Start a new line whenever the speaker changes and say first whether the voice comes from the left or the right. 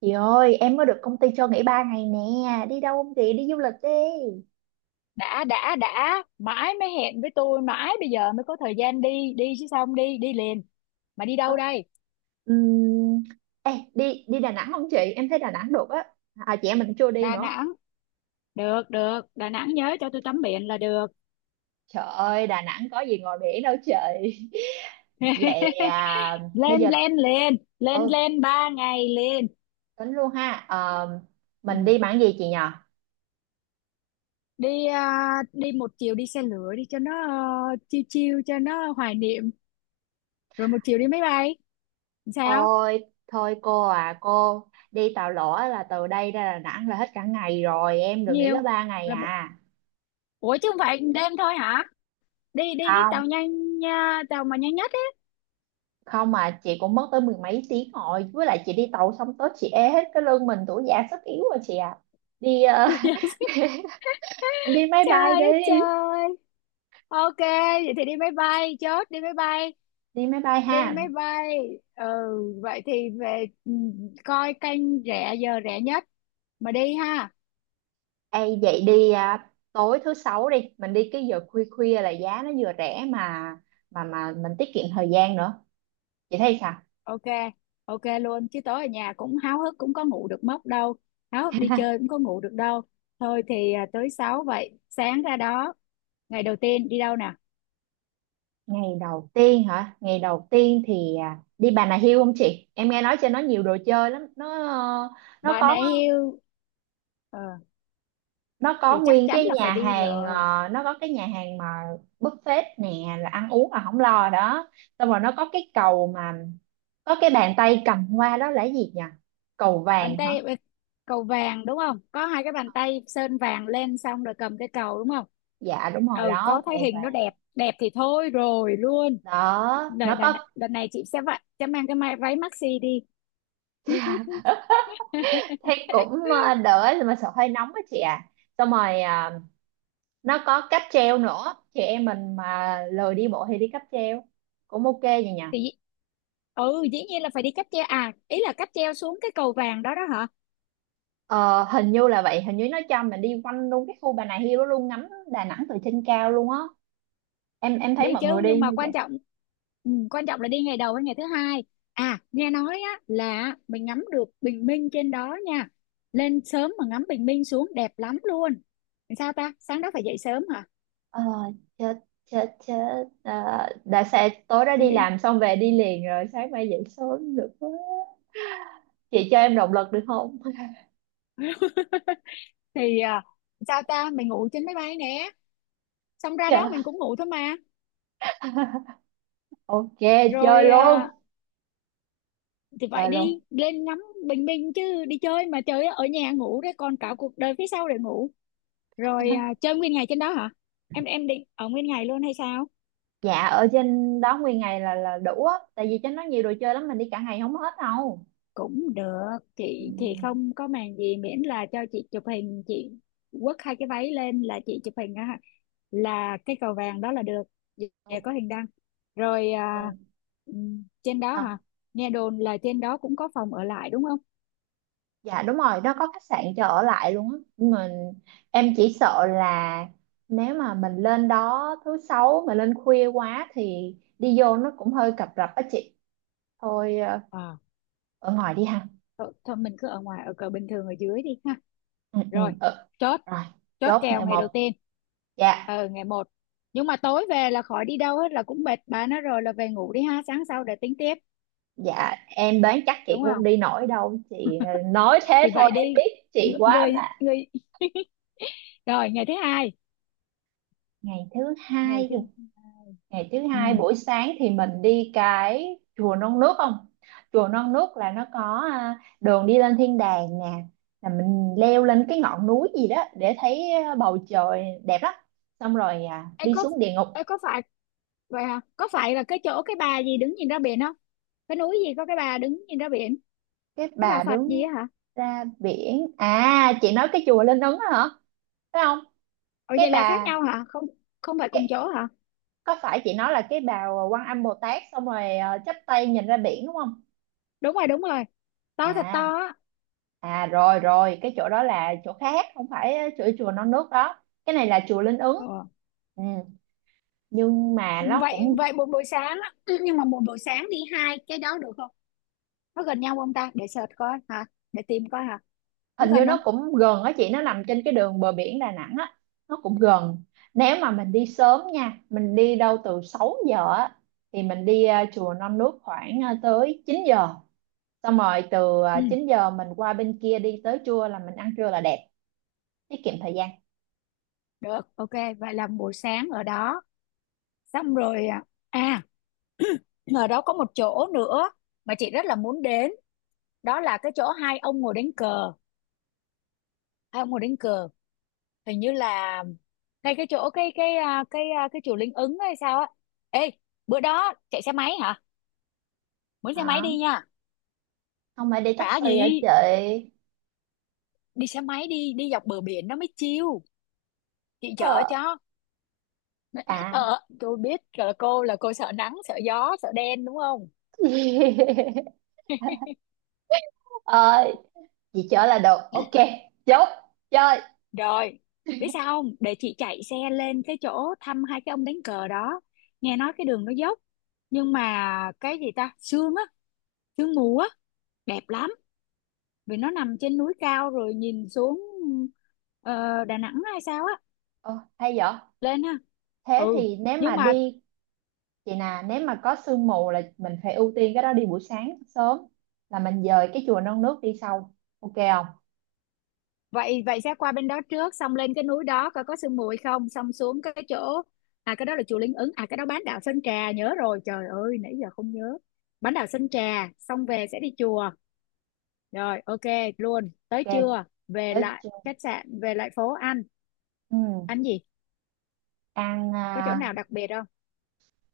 right: Chị ơi, em mới được công ty cho nghỉ 3 ngày nè, đi đâu không chị? Đi du lịch đi.
left: Đã mãi mới hẹn với tôi, mãi bây giờ mới có thời gian, đi đi chứ sao không đi đi liền? Mà đi
right: Ờ,
left: đâu đây?
right: ừm, ê, đi đi Đà Nẵng không chị? Em thấy Đà Nẵng được á. À, chị em mình chưa đi
left: Đà
right: nữa.
left: Nẵng, được được Đà Nẵng, nhớ cho tôi tắm biển là được.
right: Trời ơi, Đà Nẵng có gì ngồi biển đâu chị. Vậy à, bây
left: lên
right: giờ
left: lên lên lên
right: ừ,
left: lên 3 ngày liền.
right: tính luôn ha. Ờ, mình
left: Ừ.
right: đi bằng gì chị nhờ?
left: Đi à, đi một chiều đi xe lửa đi cho nó chiêu chiêu cho nó hoài niệm, rồi một chiều đi máy bay, sao?
right: Thôi, thôi cô à, cô đi tàu lỗ là từ đây ra Đà Nẵng là hết cả ngày rồi, em đừng nghỉ
left: Nhiều
right: có 3 ngày
left: là một...
right: à.
left: Ủa chứ không phải đêm thôi hả? Đi đi cái tàu nhanh nha, tàu mà nhanh nhất.
right: Không, mà chị cũng mất tới mười mấy tiếng rồi, với lại chị đi tàu xong tới chị ê hết cái lưng, mình tuổi già sức yếu rồi chị à. Đi đi máy
left: Trời
right: bay
left: ơi
right: đi.
left: trời. Ok, vậy thì đi máy bay, chốt đi máy bay,
right: Đi máy bay
left: đi
right: ha?
left: máy bay. Ừ, vậy thì về, coi kênh rẻ, giờ rẻ nhất mà đi ha.
right: Ê vậy đi à, tối thứ sáu đi mình đi cái giờ khuya khuya là giá nó vừa rẻ mà mình tiết kiệm thời gian nữa. Chị thấy sao?
left: Ok, ok luôn. Chứ tối ở nhà cũng háo hức cũng có ngủ được mất đâu. Háo hức đi chơi cũng có ngủ được đâu. Thôi thì tới 6 vậy, sáng ra đó. Ngày đầu tiên đi đâu nè?
right: Ngày đầu tiên hả? Ngày đầu tiên thì đi Bà Nà Hills không chị? Em nghe nói trên nó nhiều đồ chơi lắm. Nó nó
left: Bà
right: có
left: nãy yêu, ờ,
right: nó có
left: thì chắc
right: nguyên
left: chắn
right: cái
left: là phải
right: nhà
left: đi
right: hàng,
left: rồi.
right: nó có cái nhà hàng mà buffet nè, là ăn uống là không lo đó. Xong rồi nó có cái cầu mà có cái bàn tay cầm hoa đó là cái gì nhỉ? Cầu
left: Bàn
right: vàng hả?
left: tay, cầu vàng đúng không, có hai cái bàn tay sơn vàng lên xong rồi cầm cái cầu đúng không?
right: Dạ đúng rồi
left: Ừ,
right: đó,
left: có thấy
right: cầu
left: hình nó
right: vàng.
left: đẹp, đẹp thì thôi rồi luôn.
right: Đó
left: đợt,
right: nó
left: đợt,
right: có.
left: đợt này chị sẽ vậy, sẽ mang cái váy maxi đi.
right: Thế cũng đỡ, mà sợ hơi nóng á chị à. Xong rồi nó có cáp treo nữa, chị em mình mà lười đi bộ thì đi cáp treo cũng ok vậy nhỉ?
left: Thì ừ, dĩ nhiên là phải đi cáp treo, à ý là cáp treo xuống cái cầu vàng đó đó hả?
right: Ờ, hình như là vậy, hình như nó cho mình đi quanh luôn cái khu Bà Nà Hills đó luôn, ngắm Đà Nẵng từ trên cao luôn á. Em
left: Đi
right: thấy mọi
left: chứ,
right: người đi
left: nhưng mà
right: như vậy.
left: quan trọng, ừ, quan trọng là đi ngày đầu hay ngày thứ hai. À nghe nói á, là mình ngắm được bình minh trên đó nha, lên sớm mà ngắm bình minh xuống đẹp lắm luôn. Sao ta, sáng đó phải dậy sớm hả?
right: ờ, Chết chết chết. Ờ, đã sẽ tối đó
left: Suy
right: đi
left: nghĩ.
right: làm xong về đi liền rồi sáng mai dậy sớm được quá. Chị cho em động lực được không?
left: Thì sao ta, mình ngủ trên máy bay nè, xong ra đó
right: Trời.
left: mình cũng ngủ thôi mà.
right: Ok, chơi
left: Rồi à,
right: luôn.
left: thì vậy
right: Chơi luôn.
left: đi lên ngắm bình minh chứ đi chơi mà chơi ở nhà ngủ đấy, còn cả cuộc đời phía sau để ngủ. Rồi à, chơi nguyên ngày trên đó hả? Em định ở nguyên ngày luôn hay sao?
right: Dạ ở trên đó nguyên ngày là đủ á, tại vì trên đó nhiều đồ chơi lắm, mình đi cả ngày không hết đâu.
left: Cũng được,
right: Ừ,
left: chị thì không có màng gì, miễn là cho chị chụp hình, chị quất hai cái váy lên là chị chụp hình á, là cái cầu vàng đó là được, về có hình đăng. Rồi à, trên đó hả?
right: ok.
left: Nghe đồn là trên đó cũng có phòng ở lại đúng không?
right: Dạ đúng rồi, nó có khách sạn cho ở lại luôn á. Nhưng mà em chỉ sợ là nếu mà mình lên đó thứ sáu mà lên khuya quá thì đi vô nó cũng hơi cập rập á chị. Thôi
left: À,
right: ở ngoài đi ha.
left: thôi, thôi mình cứ ở ngoài, ở cờ bình thường, ở dưới đi ha.
right: Ừ, ừ,
left: Rồi
right: ừ.
left: chốt,
right: Rồi,
left: chốt
right: chốt
left: kèo
right: này
left: ngày đầu
right: một.
left: tiên.
right: Dạ,
left: Ờ ngày một, nhưng mà tối về là khỏi đi đâu hết, là cũng mệt bà nó rồi, là về ngủ đi ha, sáng sau để tính tiếp,
right: dạ em đoán chắc chị
left: đúng
right: cũng không
left: không?
right: đi nổi đâu. Chị nói thế
left: Thì
right: thôi
left: vậy đi.
right: em biết chị quá
left: Người
right: mà.
left: người. Rồi ngày thứ hai.
right: Ngày thứ
left: Ngày
right: hai,
left: thứ
right: ngày thứ hai
left: ừ.
right: buổi sáng thì mình đi cái chùa Non Nước không? Chùa Non Nước là nó có đường đi lên thiên đàng nè, là mình leo lên cái ngọn núi gì đó để thấy bầu trời đẹp lắm, xong rồi
left: Ê,
right: đi
left: có
right: xuống địa ngục.
left: Ê, có phải vậy hả, có phải là cái chỗ cái bà gì đứng nhìn ra biển không? Cái núi gì có cái bà đứng nhìn ra biển?
right: Cái
left: Cái bà
right: bà
left: Phật gì
right: đứng
left: á hả?
right: ra biển à, chị nói cái chùa Linh Ứng đó hả, phải không?
left: Ồ
right: Cái
left: vậy là khác
right: bà
left: nhau hả? Không, không phải cùng
right: cái,
left: chỗ hả?
right: có phải chị nói là cái bà Quan Âm Bồ Tát xong rồi chắp tay nhìn ra biển đúng không?
left: Đúng rồi, đúng rồi, to thật
right: À,
left: to á.
right: à rồi rồi, cái chỗ đó là chỗ khác, không phải chùa chùa Non Nước đó, cái này là chùa Linh Ứng.
left: Ờ.
right: Ừ. Nhưng mà nó
left: Vậy
right: cũng,
left: vậy một buổi sáng á, nhưng mà một buổi sáng đi hai cái đó được không? Nó gần nhau không ta, để search coi hả, để tìm coi hả? Nó
right: hình như
left: gần
right: nó
left: không?
right: cũng gần á chị, nó nằm trên cái đường bờ biển Đà Nẵng á. Nó cũng gần. Nếu mà mình đi sớm nha, mình đi đâu từ 6 giờ á, thì mình đi chùa Non Nước khoảng tới 9 giờ, xong rồi từ
left: Ừ
right: 9 giờ mình qua bên kia đi tới chùa là mình ăn trưa là đẹp. Tiết kiệm thời gian.
left: được, ok. Vậy là buổi sáng ở đó, xong rồi à, à, ở đó có một chỗ nữa mà chị rất là muốn đến, đó là cái chỗ hai ông ngồi đánh cờ, hai ông ngồi đánh cờ, hình như là ngay cái chỗ cái chùa Linh Ứng hay sao á. Ê, bữa đó chạy xe máy hả, mướn xe máy
right: Đó
left: đi nha.
right: không phải đi
left: Hả
right: taxi ở
left: gì?
right: chị.
left: Đi xe máy đi, đi dọc bờ biển nó mới chill, chị chở
right: Ờ.
left: cho.
right: À.
left: Ờ tôi biết là cô, là cô sợ nắng sợ gió sợ đen đúng không?
right: Ờ, chị chở là được, ok. Chốt. Chơi.
left: Rồi, biết sao không? Để chị chạy xe lên cái chỗ thăm hai cái ông đánh cờ đó. Nghe nói cái đường nó dốc. Nhưng mà cái gì ta? Sương á, sương mù á, đẹp lắm. Vì nó nằm trên núi cao rồi nhìn xuống, ờ, Đà Nẵng hay sao á.
right: Ồ, hay vậy.
left: Lên ha.
right: Thế
left: Ừ,
right: thì nếu
left: nhưng
right: mà
left: mà
right: đi, chị nè, nếu mà có sương mù là mình phải ưu tiên cái đó, đi buổi sáng sớm, là mình dời cái chùa non nước đi sau, ok không?
left: vậy, vậy sẽ qua bên đó trước, xong lên cái núi đó coi có sương mù hay không, xong xuống cái chỗ, à cái đó là chùa Linh Ứng, à cái đó bán đảo Sơn Trà, nhớ rồi, trời ơi nãy giờ không nhớ. Bán đảo Sơn Trà, xong về sẽ đi chùa. Rồi ok luôn, tới
right: Ok.
left: trưa về
right: Tới
left: lại
right: chùa.
left: khách sạn, về lại phố ăn.
right: Ừ.
left: Ăn gì,
right: Ăn
left: có chỗ nào đặc biệt không?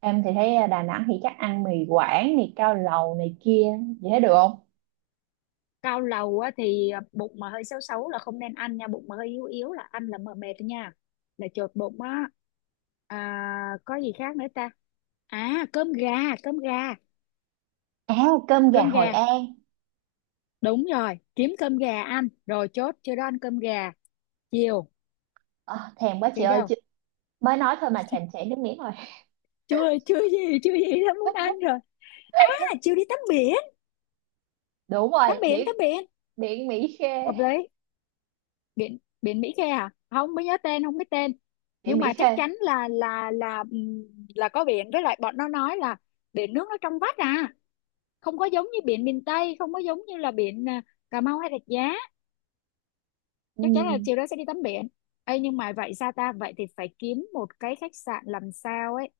right: em thì thấy Đà Nẵng thì chắc ăn mì Quảng, mì cao lầu này kia. Chị thấy được không?
left: Cao lầu á, thì bụng mà hơi xấu xấu là không nên ăn nha, bụng mà hơi yếu yếu là ăn là mờ mệt nha, là chột bụng á. À, có gì khác nữa ta? À cơm gà, cơm gà,
right: À, cơm gà
left: cơm
right: Hội
left: gà.
right: An.
left: Đúng rồi kiếm cơm gà ăn, rồi chốt chưa đó, ăn cơm gà. Chiều
right: Ờ, thèm quá chị
left: chị
right: ơi
left: đâu,
right: chị, mới nói thôi mà thèm chảy nước miếng rồi.
left: chưa chưa gì chưa gì đã muốn ăn rồi. À chiều đi tắm biển,
right: Đúng
left: tắm
right: rồi,
left: biển,
right: biển.
left: tắm biển.
right: Biển Mỹ Khê.
left: Hợp lý. Biển biển Mỹ Khê, à không mới nhớ tên, không biết tên,
right: Địa
left: nhưng mà
right: Mỹ
left: chắc
right: Khê.
left: chắn là là là có biển, với lại bọn nó nói là biển nước nó trong vắt à không có giống như biển miền Tây, không có giống như là biển, à, Cà Mau hay Rạch Giá. Chắc chắn là
right: Ừm,
left: chiều đó sẽ đi tắm biển. Ê, nhưng mà vậy sao ta, vậy thì phải kiếm một cái khách sạn làm sao ấy,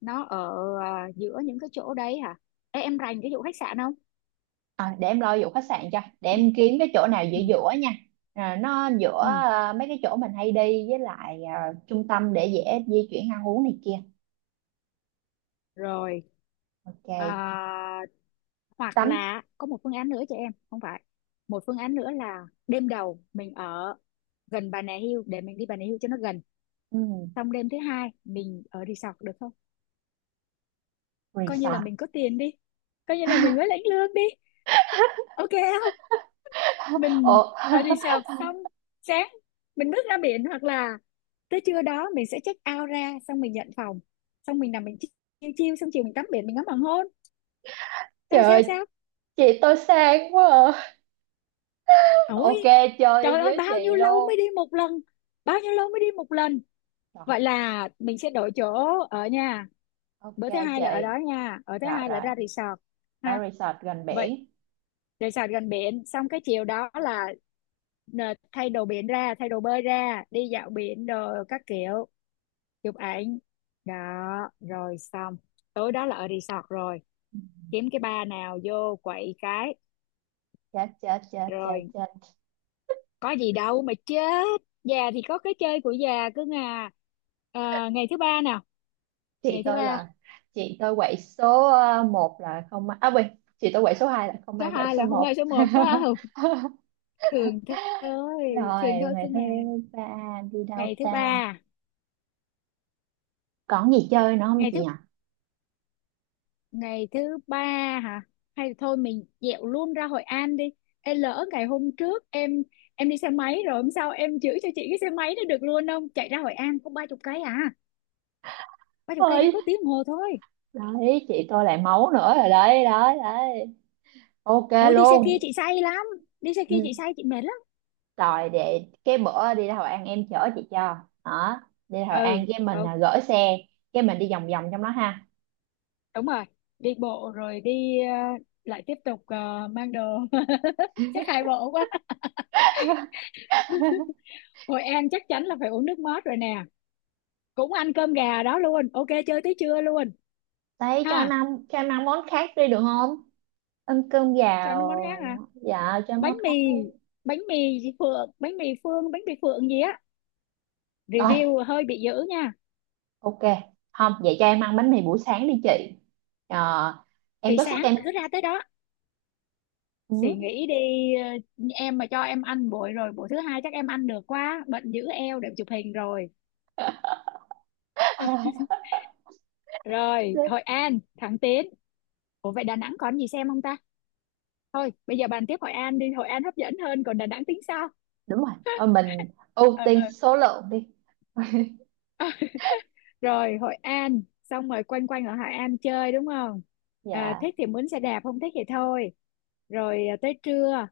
left: nó ở, à, giữa những cái chỗ đấy hả? Ê, em rành cái vụ khách sạn không?
right: để em lo vụ khách sạn cho, để em kiếm cái chỗ nào giữa
left: Ừ.
right: giữa nha. À, nó giữa
left: Ừ.
right: mấy cái chỗ mình hay đi với lại trung tâm để dễ di chuyển, ăn uống này kia.
left: Rồi
right: Ok.
left: à, hoặc
right: Tắm.
left: là có một phương án nữa cho em, không phải, một phương án nữa là đêm đầu mình ở gần Bà Nà Hills để mình đi Bà Nà Hills cho nó gần,
right: Ừm,
left: xong đêm thứ hai mình ở resort được không? Coi như là
right: resort.
left: mình có tiền đi, coi như là mình mới lãnh lương đi, ok không? Mình
right: Ồ.
left: ở resort, xong sáng mình bước ra biển, hoặc là tới trưa đó mình sẽ check out ra, xong mình nhận phòng, xong mình nằm mình chiêu chiêu, xong chiều mình tắm biển, mình ngắm hoàng hôn,
right: Trời
left: sao sao
right: ơi,
left: sao?
right: chị tôi sang quá à.
left: Ôi
right: Ok, chơi
left: trời ơi,
right: với
left: bao nhiêu
right: chị
left: lâu mới
right: luôn.
left: đi một lần, bao nhiêu lâu mới đi một lần.
right: Rồi
left: Vậy là mình sẽ đổi chỗ ở nha,
right: ok
left: bữa thứ hai là ở
right: chị,
left: đó nha, ở thứ
right: rồi
left: hai là
right: rồi,
left: ra resort
right: ở
left: ha.
right: resort gần
left: Vậy
right: biển.
left: resort gần biển, xong cái chiều đó là, nè, thay đồ biển ra, thay đồ bơi ra, đi dạo biển đồ các kiểu, chụp ảnh, đó rồi xong. Tối đó là ở resort rồi, kiếm cái bar nào vô quậy cái.
right: Chết chết chết chết
left: Rồi
right: chết.
left: có gì đâu mà chết, già thì có cái chơi của già, cứ ngà. Ờ, ngày thứ ba nào,
right: Chị
left: ngày thứ
right: tôi
left: ba.
right: là, chị tôi quậy số một là không may, à quên, chị tôi quậy số 2 là không
left: Số
right: may, quậy
left: hai
right: số
left: là không ai
right: một.
left: số một phải không? Thường thôi,
right: Rồi.
left: thường thôi, cứ
right: Ngày thứ
left: ngà.
right: ba đi đâu
left: Ngày thứ
right: ta?
left: ba.
right: Còn gì chơi nữa không
left: ngày
right: chị
left: thứ
right: nhỉ?
left: ngày thứ ba. Hả, hay thôi mình dẹo luôn ra Hội An đi. Ê, lỡ ngày hôm trước em đi xe máy rồi, hôm sau em chữa cho chị cái xe máy nó được luôn không, chạy ra Hội An có 30 cây à, 30 cây đi
right: Ơi.
left: có tiếng đồng hồ thôi.
right: Đấy, chị tôi lại máu nữa rồi, đấy đấy đấy. Ok
left: Ôi đi xe kia
right: luôn.
left: chị say lắm, đi xe
right: Ừ,
left: kia chị say chị mệt lắm.
right: rồi để cái bữa đi ra Hội An em chở chị cho. Đó. Đi ra Hội
left: Ừ
right: An cái mình
left: ừ.
right: gửi xe, cái mình đi vòng vòng trong đó ha.
left: Đúng rồi, đi bộ rồi đi, lại tiếp tục, mang đồ. Chắc hai bộ quá. Hội An chắc chắn là phải uống nước mót rồi nè, cũng ăn cơm gà đó luôn, ok chơi tới trưa luôn.
right: Đấy cho em
left: Ha
right: ăn, cho em ăn món khác đi được không? Ăn cơm
left: cho
right: gạo.
left: nó món
right: Rồi,
left: khác,
right: dạ cho em
left: bánh
right: món
left: mì,
right: khác luôn.
left: bánh mì gì phượng, bánh mì phương, bánh mì phượng gì á,
right: Rồi
left: review hơi bị dữ nha.
right: ok không, vậy cho em ăn bánh mì buổi sáng đi chị. Ờ, em
left: Thì
right: có sức
left: sáng
right: em.
left: cứ ra tới đó
right: Ừ.
left: thì nghĩ đi. Ờ, em mà cho em ăn buổi rồi buổi thứ hai chắc em ăn được quá, bệnh giữ eo để chụp hình rồi. Rồi Hội An thẳng tiến. Ủa vậy Đà Nẵng còn gì xem không ta? Thôi bây giờ bàn tiếp Hội An đi, Hội An hấp dẫn hơn, còn Đà Nẵng tính sau.
right: Đúng rồi. Ờ, mình ưu
left: Ờ,
right: tiên số lượng đi.
left: rồi Hội An xong rồi quanh quanh ở Hội An chơi đúng không? À,
right: Dạ.
left: thích thì mướn xe đạp, không thích thì thôi. Rồi à, tới trưa,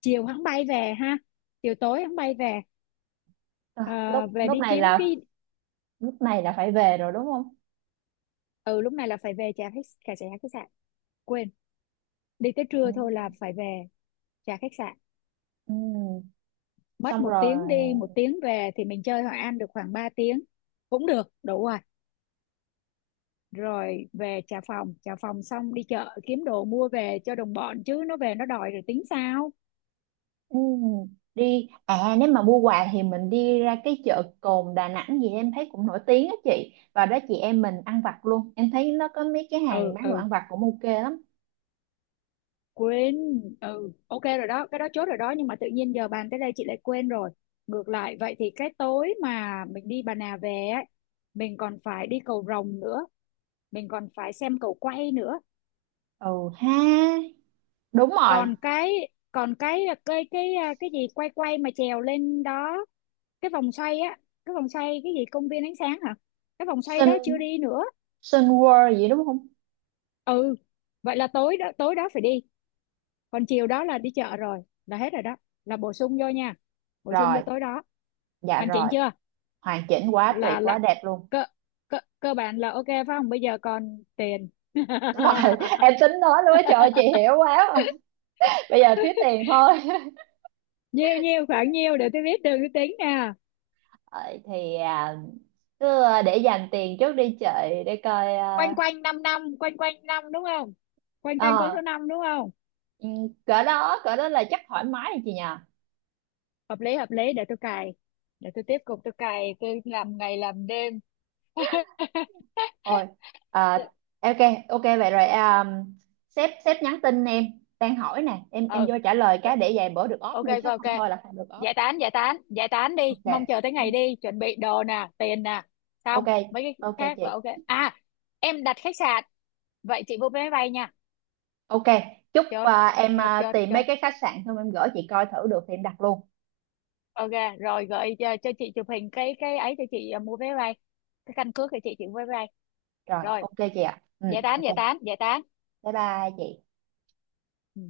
left: chiều hắn bay về ha, chiều tối hắn bay về.
right: Rồi,
left: Ờ,
right: lúc
left: về
right: lúc
left: đi
right: này
left: kiếm
right: là,
left: cái.
right: lúc này là phải về rồi đúng không?
left: Ừ lúc này là phải về trả khách, trả trả khách sạn, quên, đi tới
right: Ừ.
left: trưa thôi là phải về trả khách sạn.
right: Ừ.
left: Mất
right: Xong
left: một
right: rồi.
left: tiếng đi 1 tiếng về thì mình chơi Hội An được khoảng 3 tiếng, cũng được đủ rồi. Rồi về trả phòng, trả phòng xong đi chợ kiếm đồ mua về cho đồng bọn, chứ nó về nó đòi rồi tính sao.
right: Ừ, đi à, nếu mà mua quà thì mình đi ra cái chợ Cồn Đà Nẵng gì em thấy cũng nổi tiếng á chị, và đó chị em mình ăn vặt luôn, em thấy nó có mấy cái hàng
left: Ừ
right: bán đồ
left: ừ
right: ăn vặt cũng ok lắm.
left: quên. Ừ ok rồi đó, cái đó chốt rồi đó, nhưng mà tự nhiên giờ bàn tới đây chị lại quên rồi. Ngược lại vậy thì cái tối mà mình đi Bà Nà về ấy, mình còn phải đi cầu Rồng nữa, mình còn phải xem cầu quay nữa.
right: Ừ. Ha. Đúng rồi.
left: Còn cái, cái gì quay quay mà trèo lên đó, cái vòng xoay á, cái vòng xoay cái gì công viên ánh sáng hả, cái vòng xoay đó chưa
right: Sun,
left: đi nữa.
right: Sun World gì đúng không?
left: Ừ vậy là tối đó, tối đó phải đi, còn chiều đó là đi chợ rồi, là hết rồi đó, là bổ sung vô nha, bổ sung vô
right: Rồi.
left: tối đó.
right: Dạ
left: Hoàn chỉnh
right: rồi.
left: chưa?
right: Hoàn chỉnh quá,
left: Là
right: tuyệt quá,
left: là
right: đẹp luôn.
left: cơ cơ cơ bản là ok phải không, bây giờ còn tiền.
right: Đúng rồi. Em tính nói luôn á, trời ơi, chị hiểu quá mà. Bây giờ thiếu tiền thôi.
left: nhiêu nhiêu khoảng nhiêu để tôi biết đường tôi tính nè.
right: Ờ, thì cứ để dành tiền trước đi chợ, để coi
left: Quanh quanh năm, năm quanh quanh năm đúng không, quanh quanh con
right: ờ,
left: số năm đúng không?
right: Ừ, cỡ đó, cỡ đó là chắc thoải mái rồi chị nhờ.
left: Hợp lý hợp lý, để tôi cài, để tôi tiếp tục tôi cài, tôi làm ngày làm đêm.
right: Ôi. à, ok. Ok vậy rồi, sếp sếp nhắn tin em đang hỏi nè, em
left: Ừ
right: vô trả lời
left: rồi,
right: cái để vài bữa được off
left: ok
right: nữa
left: ok
right: chứ không
left: ok,
right: thôi là không được off.
left: giải tán giải tán giải tán đi, mong
right: Ok
left: chờ tới ngày đi, chuẩn bị đồ nè tiền nè, xong
right: ok.
left: mấy cái
right: Ok
left: khác là
right: chị.
left: ok à. Em đặt khách sạn, vậy chị mua vé máy bay nha.
right: Ok, chúc
left: Chốt
right: em
left: chốt chốt
right: tìm mấy
left: chốt
right: cái khách sạn xong em gửi chị coi thử được thì em đặt luôn.
left: ok. Rồi gửi cho chị chụp hình cái ấy cho chị, à, mua vé máy bay, cái căn cước cho chị mua vé máy bay.
right: Rồi
left: Rồi
right: ok chị ạ, ừ.
left: giải tán
right: Ok,
left: giải tán giải tán.
right: bye bye chị.
left: Ừ.